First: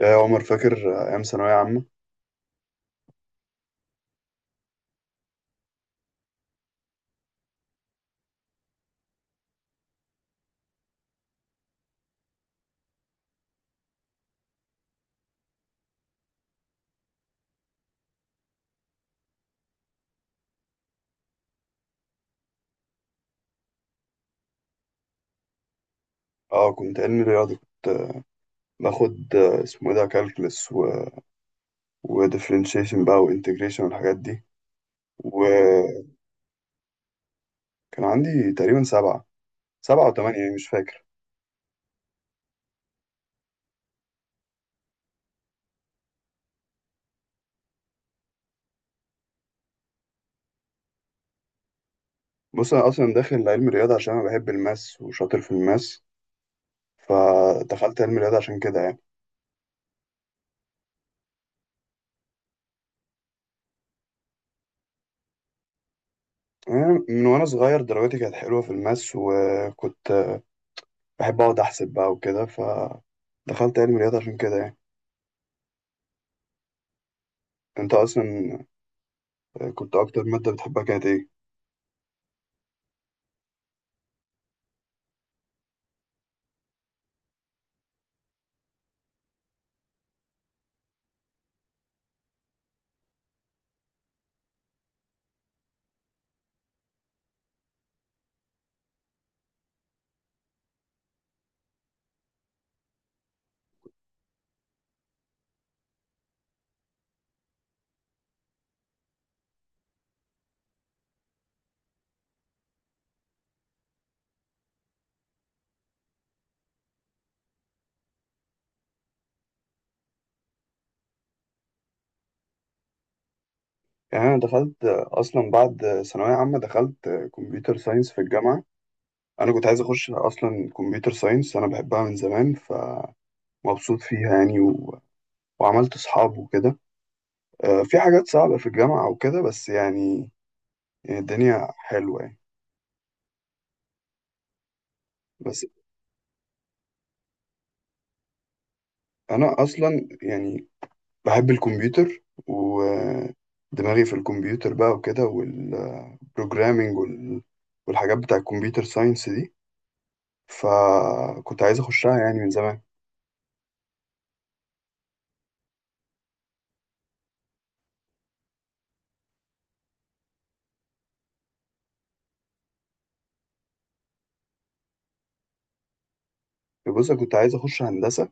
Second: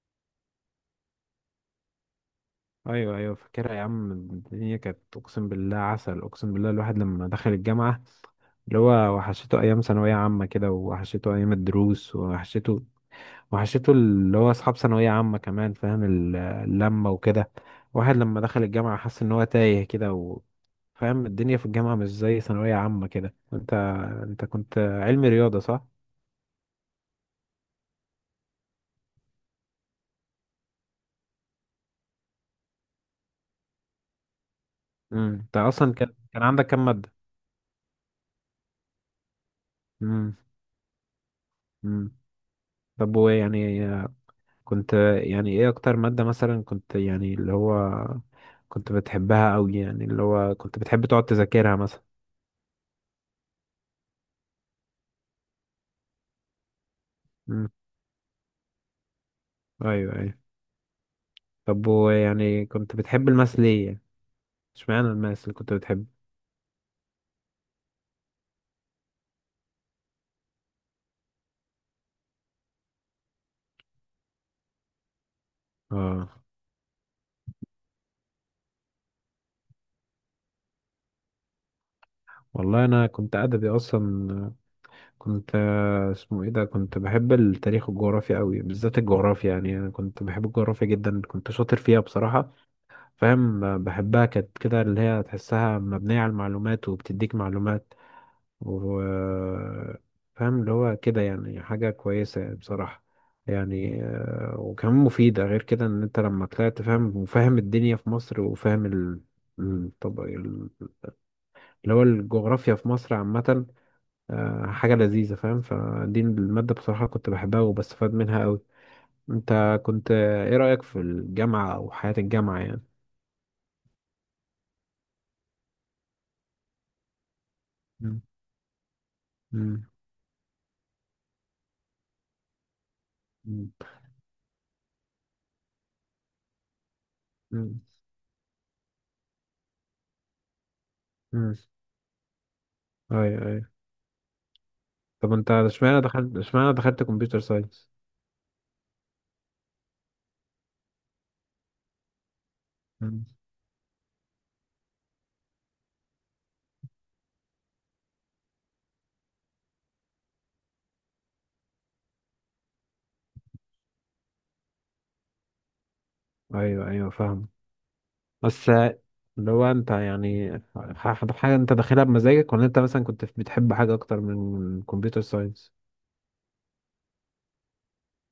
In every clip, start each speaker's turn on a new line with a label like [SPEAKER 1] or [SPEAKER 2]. [SPEAKER 1] يا عمر، فاكر أيام ثانوية عامة؟
[SPEAKER 2] ايوه ايوه، فاكرها يا عم. الدنيا كانت، اقسم بالله، عسل، اقسم بالله. الواحد لما دخل الجامعه اللي هو وحشته ايام ثانويه عامه كده، وحشته ايام الدروس، وحشته اللي هو اصحاب ثانويه عامه كمان. فاهم اللمه وكده. واحد لما دخل الجامعه حس ان هو تايه كده فاهم الدنيا في الجامعه مش زي ثانويه عامه كده. انت كنت علمي رياضه صح؟
[SPEAKER 1] اه، كنت علمي رياضة. كنت باخد اسمه ايه ده، كالكلس وديفرنشيشن بقى وانتجريشن والحاجات دي.
[SPEAKER 2] انت اصلا
[SPEAKER 1] وكان
[SPEAKER 2] كان عندك كام ماده؟
[SPEAKER 1] عندي تقريبا سبعة، سبعة
[SPEAKER 2] امم
[SPEAKER 1] وتمانية، يعني مش فاكر.
[SPEAKER 2] امم طب وايه يعني؟ كنت، يعني ايه اكتر مادة مثلا كنت، يعني اللي هو كنت بتحبها قوي، يعني اللي هو كنت بتحب تقعد تذاكرها مثلا؟
[SPEAKER 1] بص، أنا أصلا داخل علم رياضة عشان أنا بحب الماس وشاطر في الماس،
[SPEAKER 2] مم.
[SPEAKER 1] فدخلت علم رياضة عشان كده يعني.
[SPEAKER 2] ايوه ايوه. طب ويعني كنت بتحب الماس ليه يعني؟ اشمعنى الماس اللي كنت بتحبه؟
[SPEAKER 1] أنا من وأنا صغير درجاتي كانت حلوة في الماس، وكنت بحب أقعد أحسب بقى وكده، فدخلت علم رياضة عشان كده يعني.
[SPEAKER 2] اه،
[SPEAKER 1] أنت أصلا كنت أكتر مادة بتحبها كانت إيه؟
[SPEAKER 2] والله انا كنت ادبي اصلا. كنت آه، اسمه ايه ده كنت بحب التاريخ والجغرافيا قوي، بالذات الجغرافيا. يعني انا كنت بحب الجغرافيا جدا، كنت شاطر فيها بصراحة. فاهم بحبها كانت كده اللي هي تحسها مبنية على المعلومات وبتديك معلومات، وفاهم اللي هو كده يعني حاجة كويسة بصراحة. يعني وكمان مفيدة. غير كده ان انت لما طلعت فاهم، وفاهم الدنيا في مصر، وفاهم ال، طب اللي هو الجغرافيا في مصر عامة حاجة لذيذة فاهم. فدي المادة بصراحة كنت بحبها وبستفاد منها أوي. انت كنت ايه رأيك في الجامعة أو حياة الجامعة يعني؟
[SPEAKER 1] يعني أنا دخلت أصلا بعد ثانوية عامة، دخلت كمبيوتر ساينس في
[SPEAKER 2] مم.
[SPEAKER 1] الجامعة. أنا كنت عايز
[SPEAKER 2] مم.
[SPEAKER 1] أخش أصلا كمبيوتر ساينس، أنا بحبها من زمان.
[SPEAKER 2] مم.
[SPEAKER 1] فمبسوط فيها يعني وعملت أصحاب وكده.
[SPEAKER 2] مم.
[SPEAKER 1] في حاجات صعبة في الجامعة وكده، بس يعني
[SPEAKER 2] مم.
[SPEAKER 1] الدنيا حلوة يعني.
[SPEAKER 2] أيوة أيوة. طب انت
[SPEAKER 1] بس
[SPEAKER 2] اشمعنى دخلت كمبيوتر ساينس؟
[SPEAKER 1] أنا أصلا يعني بحب الكمبيوتر ودماغي في الكمبيوتر بقى وكده، والبروجرامينج programming والحاجات بتاع الكمبيوتر ساينس دي. فكنت عايز أخشها يعني من زمان.
[SPEAKER 2] ايوه ايوه فاهم. بس اللي هو انت يعني، حاجه انت داخلها بمزاجك ولا انت مثلا كنت بتحب حاجه اكتر من الكمبيوتر ساينس؟
[SPEAKER 1] بص، أنا كنت عايز اخش هندسه،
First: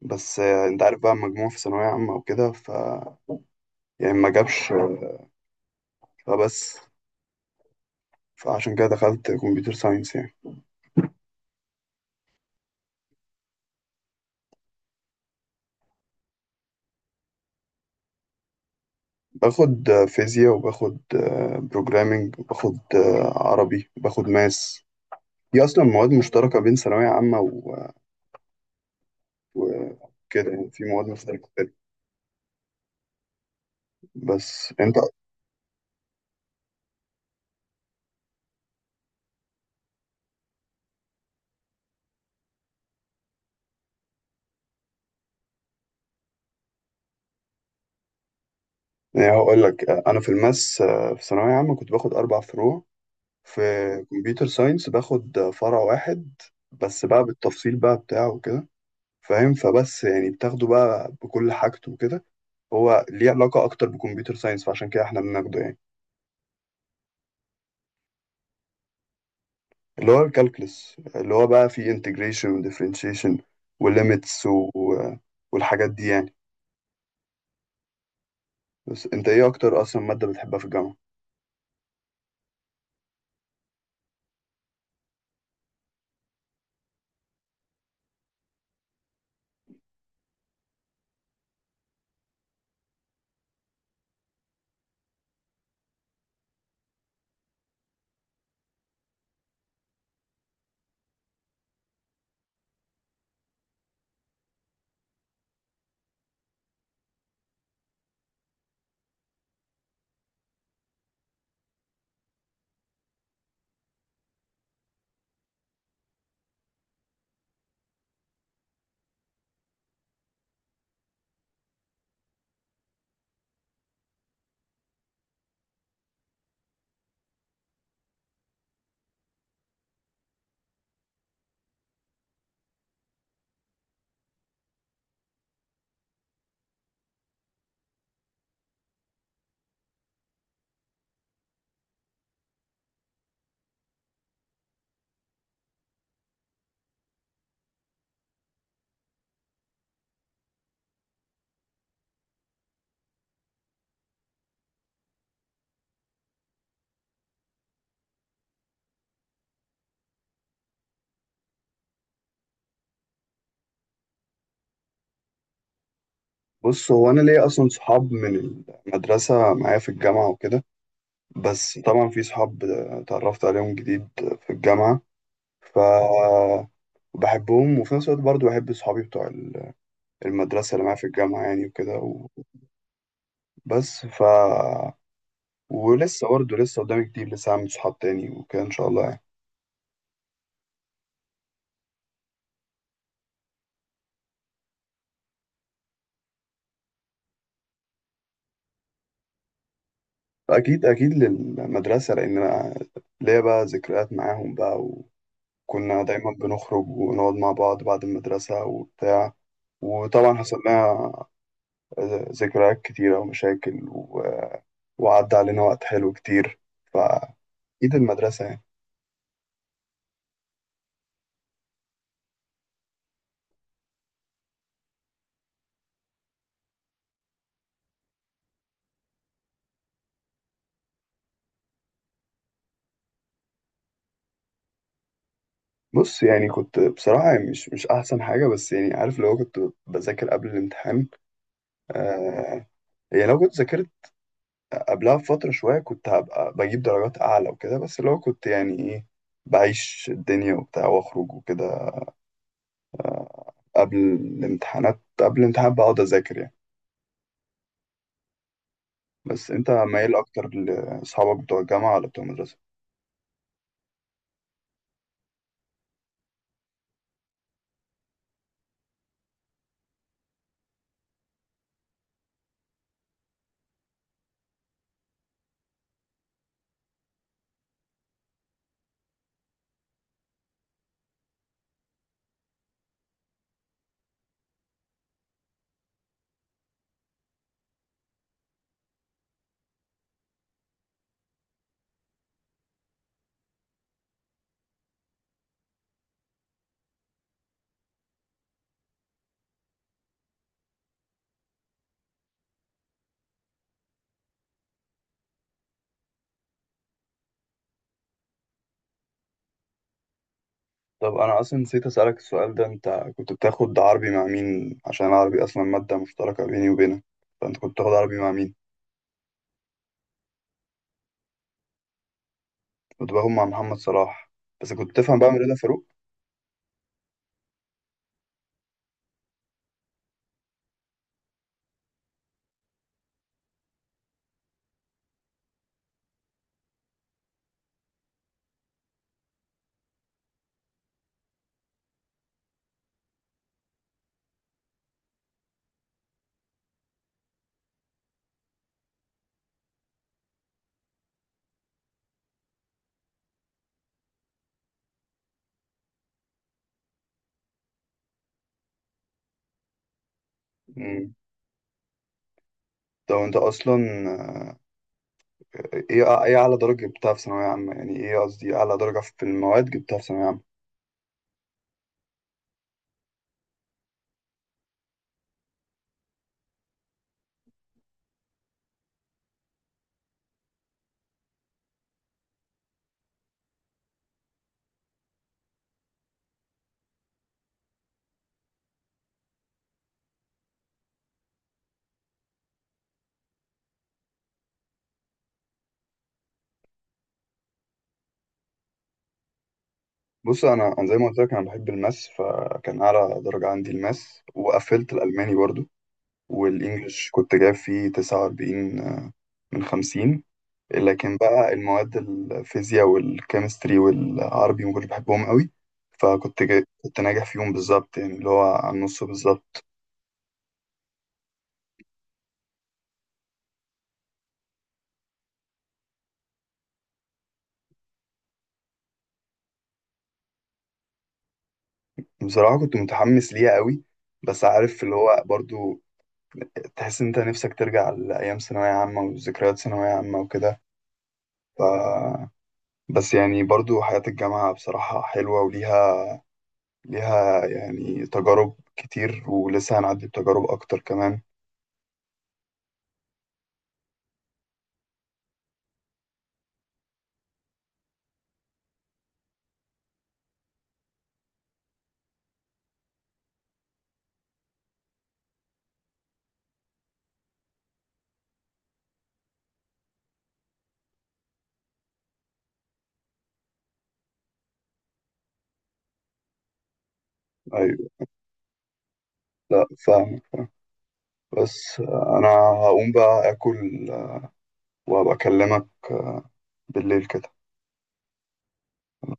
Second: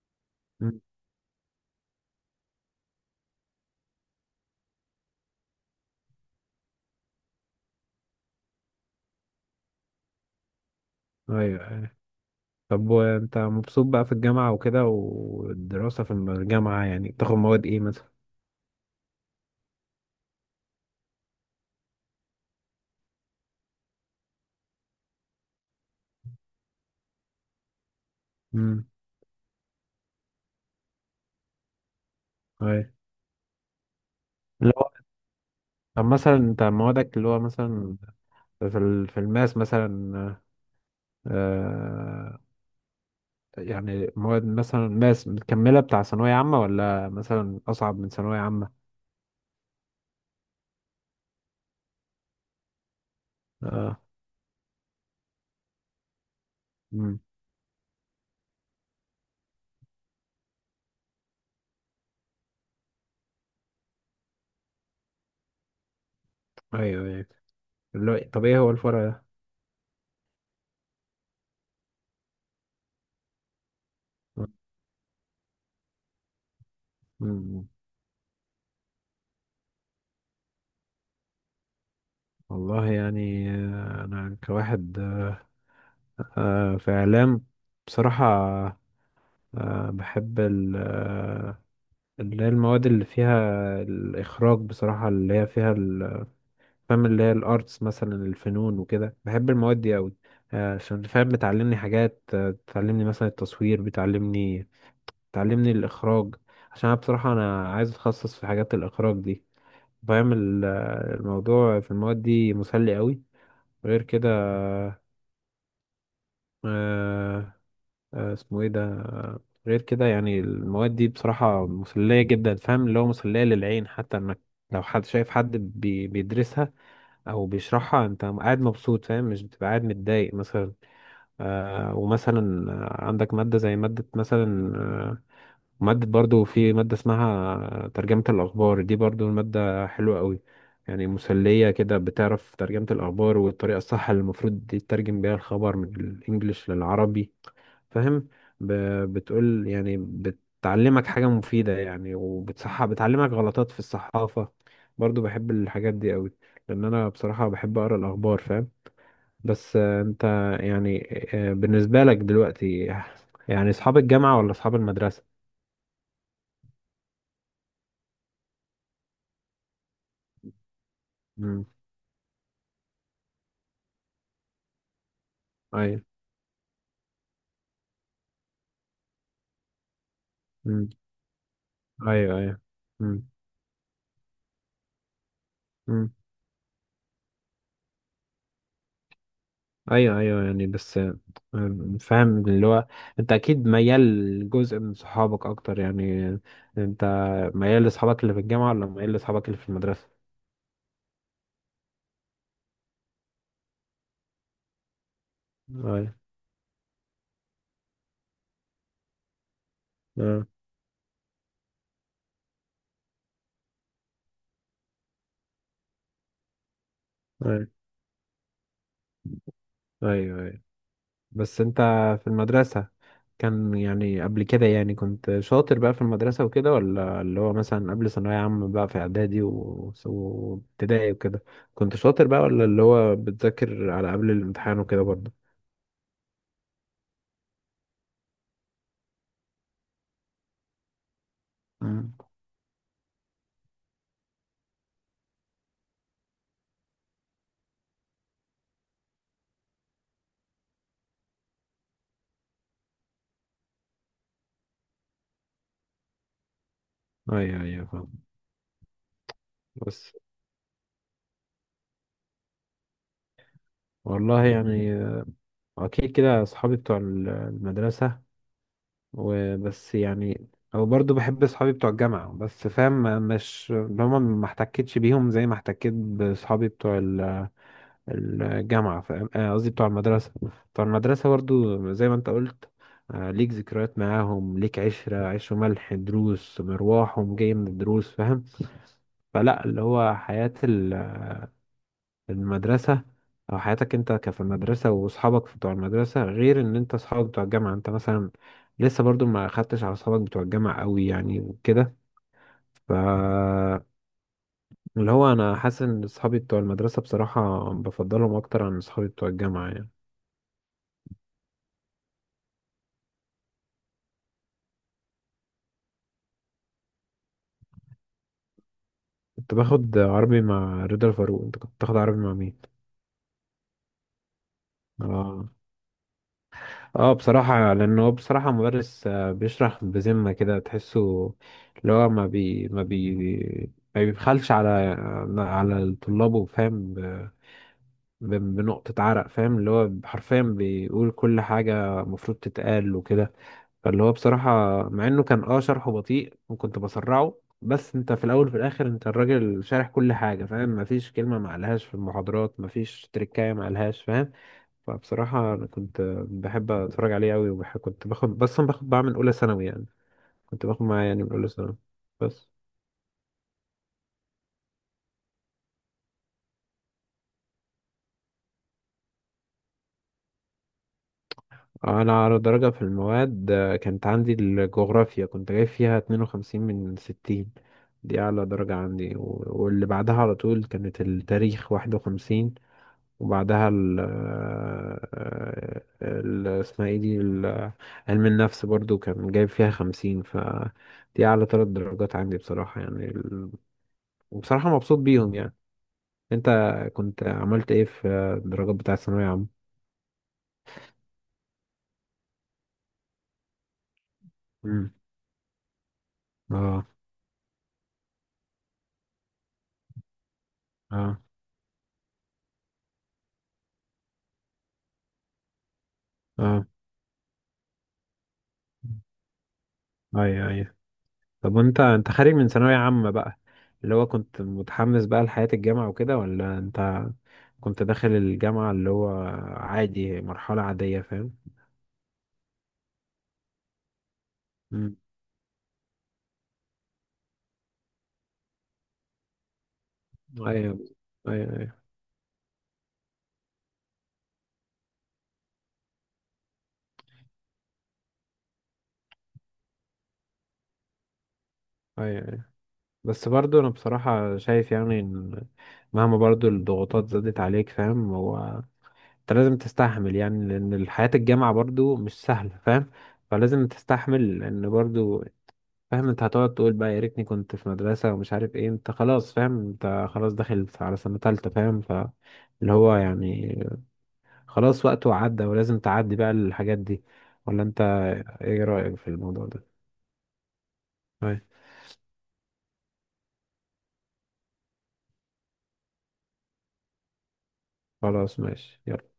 [SPEAKER 1] بس
[SPEAKER 2] مم.
[SPEAKER 1] انت عارف بقى المجموع في ثانويه عامه وكده، ف يعني ما جابش فبس، فعشان كده دخلت كمبيوتر ساينس يعني.
[SPEAKER 2] ايوه ايوه. طب وانت مبسوط بقى في الجامعه وكده والدراسه في الجامعه؟ يعني بتاخد مواد ايه مثلا؟
[SPEAKER 1] باخد فيزياء، وباخد بروجرامنج، وباخد عربي، وباخد ماس. دي اصلا مواد مشتركه بين ثانويه عامه
[SPEAKER 2] امم
[SPEAKER 1] وكده. يعني في مواد مشتركه كتير.
[SPEAKER 2] ايوه.
[SPEAKER 1] بس
[SPEAKER 2] اللي هو
[SPEAKER 1] انت
[SPEAKER 2] طب مثلا انت موادك اللي هو مثلا، في في الماس مثلا، آه، يعني مواد مثلا ماس مكمله بتاع ثانويه عامه ولا مثلا اصعب من ثانويه عامه؟
[SPEAKER 1] يعني هقول لك، انا في الماس في ثانويه عامه كنت باخد اربع فروع. في
[SPEAKER 2] اه
[SPEAKER 1] كمبيوتر ساينس باخد فرع واحد بس، بقى بالتفصيل بقى بتاعه وكده فاهم. فبس يعني بتاخده بقى بكل حاجته وكده. هو ليه علاقة أكتر بكمبيوتر ساينس، فعشان كده إحنا بناخده يعني.
[SPEAKER 2] ايوه ايوه. اللي هو، طب ايه هو الفرع ده؟
[SPEAKER 1] اللي هو الكالكلس، اللي هو بقى فيه انتجريشن وديفرنشيشن وليميتس والحاجات دي يعني.
[SPEAKER 2] مم.
[SPEAKER 1] بس أنت إيه أكتر أصلا مادة بتحبها في الجامعة؟
[SPEAKER 2] والله يعني انا كواحد في اعلام بصراحة، بحب اللي هي المواد اللي فيها الاخراج بصراحة، اللي هي فيها فاهم، اللي هي الارتس مثلا، الفنون وكده. بحب المواد دي قوي عشان فاهم بتعلمني حاجات، بتعلمني مثلا التصوير، بتعلمني الاخراج. عشان أنا بصراحة انا عايز اتخصص في حاجات الاخراج دي، فاهم. الموضوع في المواد دي مسلي قوي. غير كده، آه آه اسمه ايه ده آه، غير كده يعني المواد دي بصراحة مسلية جدا، فاهم، اللي هو مسلية للعين، حتى انك لو حد شايف حد بيدرسها او بيشرحها انت قاعد مبسوط فاهم، مش بتبقى قاعد متضايق مثلا. آه ومثلا عندك مادة زي مادة مثلا مادة، برضو في مادة اسمها ترجمة الأخبار، دي برضو المادة حلوة قوي. يعني مسلية كده، بتعرف ترجمة الأخبار والطريقة الصح اللي المفروض تترجم بيها الخبر من الإنجليش للعربي فاهم. ب- بتقول يعني بتعلمك حاجة مفيدة يعني، وبتصح بتعلمك غلطات في الصحافة. برضو بحب الحاجات دي قوي لأن أنا بصراحة بحب أقرأ الأخبار فاهم. بس أنت يعني، بالنسبة لك دلوقتي، يعني أصحاب الجامعة ولا أصحاب المدرسة؟
[SPEAKER 1] بص، هو أنا ليا أصلا صحاب من المدرسة معايا في الجامعة وكده.
[SPEAKER 2] امم
[SPEAKER 1] بس طبعا في صحاب اتعرفت عليهم جديد في الجامعة، ف بحبهم. وفي نفس الوقت برضه بحب صحابي بتوع المدرسة اللي
[SPEAKER 2] مم.
[SPEAKER 1] معايا في الجامعة يعني وكده.
[SPEAKER 2] ايوه ايوه. مم.
[SPEAKER 1] بس ف
[SPEAKER 2] مم.
[SPEAKER 1] ولسه برضه لسه قدامي كتير، لسه هعمل صحاب تاني وكده ان شاء الله يعني.
[SPEAKER 2] ايوه ايوه يعني. بس فاهم اللي هو انت اكيد ميال لجزء من صحابك اكتر يعني. انت ميال لاصحابك اللي في الجامعه ولا ميال لاصحابك اللي في المدرسه؟
[SPEAKER 1] اكيد اكيد للمدرسه، لان انا ليا بقى ذكريات معاهم بقى، وكنا
[SPEAKER 2] ايوه
[SPEAKER 1] دايما بنخرج ونقعد مع بعض بعد المدرسه وبتاع. وطبعا
[SPEAKER 2] آه،
[SPEAKER 1] حصل لنا ذكريات كتيره ومشاكل وعدى علينا وقت حلو كتير.
[SPEAKER 2] ايوه
[SPEAKER 1] فاكيد المدرسه يعني.
[SPEAKER 2] ايوه ايوه. بس انت في المدرسه كان يعني قبل كده، يعني كنت شاطر بقى في المدرسه وكده، ولا اللي هو مثلا قبل ثانويه عامه بقى في اعدادي وابتدائي وكده كنت شاطر بقى، ولا اللي هو بتذاكر على قبل الامتحان وكده برضه؟
[SPEAKER 1] بص، يعني كنت بصراحه يعني مش احسن حاجه، بس يعني عارف، لو كنت بذاكر قبل الامتحان
[SPEAKER 2] مم.
[SPEAKER 1] آه يعني لو كنت ذاكرت قبلها بفترة شوية كنت هبقى بجيب درجات أعلى وكده. بس اللي هو كنت يعني إيه، بعيش الدنيا وبتاع وأخرج وكده. قبل الامتحان بقعد أذاكر يعني.
[SPEAKER 2] ايوه ايوه فاهم.
[SPEAKER 1] بس أنت
[SPEAKER 2] بس
[SPEAKER 1] مايل أكتر لأصحابك بتوع الجامعة ولا بتوع المدرسة؟
[SPEAKER 2] والله يعني اكيد كده اصحابي بتوع المدرسه. وبس يعني او برضو بحب اصحابي بتوع الجامعه، بس فاهم مش هما، ما احتكتش بيهم زي ما احتكيت باصحابي بتوع ال- الجامعه فاهم آه، قصدي بتوع المدرسه. بتوع المدرسه برضو زي ما انت قلت، ليك ذكريات معاهم، ليك عشرة عيش وملح، دروس، مروحهم جاي من الدروس فاهم. فلا اللي هو حياة المدرسة أو حياتك أنت كفي المدرسة وأصحابك بتوع المدرسة غير إن أنت أصحابك بتوع الجامعة. أنت مثلا لسه برضو ما أخدتش على أصحابك بتوع الجامعة أوي يعني وكده. ف اللي هو أنا حاسس إن أصحابي بتوع المدرسة بصراحة بفضلهم أكتر عن أصحابي بتوع الجامعة يعني.
[SPEAKER 1] طب أنا أصلا نسيت أسألك السؤال ده. أنت كنت بتاخد عربي مع مين؟ عشان العربي أصلا مادة مشتركة بيني وبينك، فأنت كنت بتاخد عربي مع مين؟
[SPEAKER 2] كنت باخد عربي مع رضا الفاروق. أنت كنت بتاخد عربي مع مين؟
[SPEAKER 1] كنت باخد مع محمد صلاح. بس كنت بتفهم بقى من
[SPEAKER 2] آه،
[SPEAKER 1] رضا فاروق؟
[SPEAKER 2] اه بصراحة، لأنه هو بصراحة مدرس بيشرح بذمة كده تحسه اللي هو ما بيبخلش على على طلابه فاهم، بنقطة عرق فاهم. اللي هو حرفيا بيقول كل حاجة المفروض تتقال وكده. فاللي هو بصراحة مع إنه كان اه شرحه بطيء وكنت بسرعه، بس انت في الأول وفي الآخر انت الراجل شارح كل حاجة فاهم. مفيش كلمة معلهاش في المحاضرات، مفيش تركاية معلهاش فاهم. فبصراحة أنا كنت بحب أتفرج عليه أوي. وكنت باخد، بس أنا باخد بعمل أولى ثانوي يعني، كنت باخد معاه
[SPEAKER 1] مم.
[SPEAKER 2] يعني من أولى ثانوي. بس
[SPEAKER 1] طب أنت أصلا ايه اعلى درجه جبتها في ثانويه عامه؟ يعني ايه، قصدي ايه اعلى درجه في المواد جبتها في ثانويه عامه؟
[SPEAKER 2] أنا على درجة في المواد كانت عندي الجغرافيا، كنت جايب فيها 52 من 60. دي أعلى درجة عندي، واللي بعدها على طول كانت التاريخ، 51. وبعدها ال آه، ال- اسمها ايه دي ال- علم النفس، برضو كان جايب فيها 50. ف دي أعلى ثلاث درجات عندي بصراحة يعني، وبصراحة مبسوط بيهم يعني. انت كنت عملت ايه في الدرجات بتاع الثانوية عامة؟
[SPEAKER 1] بص، أنا زي ما قلت لك انا بحب الماس، فكان اعلى درجه عندي الماس،
[SPEAKER 2] امم
[SPEAKER 1] وقفلت الالماني برضو.
[SPEAKER 2] اه
[SPEAKER 1] والانجليش كنت جايب فيه 49 من 50. لكن
[SPEAKER 2] اه
[SPEAKER 1] بقى المواد الفيزياء والكيمستري والعربي ما كنتش بحبهم قوي. فكنت جاي
[SPEAKER 2] اه
[SPEAKER 1] كنت ناجح فيهم بالظبط يعني، اللي هو على النص بالظبط.
[SPEAKER 2] اي اي. طب وانت، انت خارج من ثانوية عامة بقى، اللي هو كنت متحمس بقى لحياة الجامعة وكده، ولا انت كنت داخل الجامعة اللي هو عادي، مرحلة عادية فاهم؟
[SPEAKER 1] بصراحه كنت متحمس ليها قوي، بس عارف، اللي
[SPEAKER 2] امم
[SPEAKER 1] هو برضو تحس إن أنت نفسك ترجع لأيام ثانوية عامة وذكريات ثانوية عامة
[SPEAKER 2] اه
[SPEAKER 1] وكده.
[SPEAKER 2] ايوه ايوه
[SPEAKER 1] ف...
[SPEAKER 2] ايوه
[SPEAKER 1] بس يعني برضو حياة الجامعة بصراحة حلوة وليها، يعني تجارب كتير، ولسه هنعدي بتجارب أكتر كمان.
[SPEAKER 2] ايوه. بس برضو انا بصراحة شايف يعني ان مهما برضو الضغوطات زادت عليك فاهم، هو انت لازم تستحمل يعني، لان حياة الجامعة برضو مش سهلة فاهم. فلازم تستحمل لان برضو فاهم انت هتقعد تقول بقى يا ريتني كنت في مدرسة ومش عارف ايه، انت خلاص فاهم، انت خلاص داخل على سنة تالتة فاهم. فاللي هو يعني خلاص وقته عدى ولازم تعدي بقى الحاجات دي، ولا انت
[SPEAKER 1] أيوة.
[SPEAKER 2] ايه رأيك في الموضوع
[SPEAKER 1] لا
[SPEAKER 2] ده؟
[SPEAKER 1] فاهم، بس أنا هقوم بقى آكل، وأبقى أكلمك بالليل كده.
[SPEAKER 2] خلاص ماشي يلا.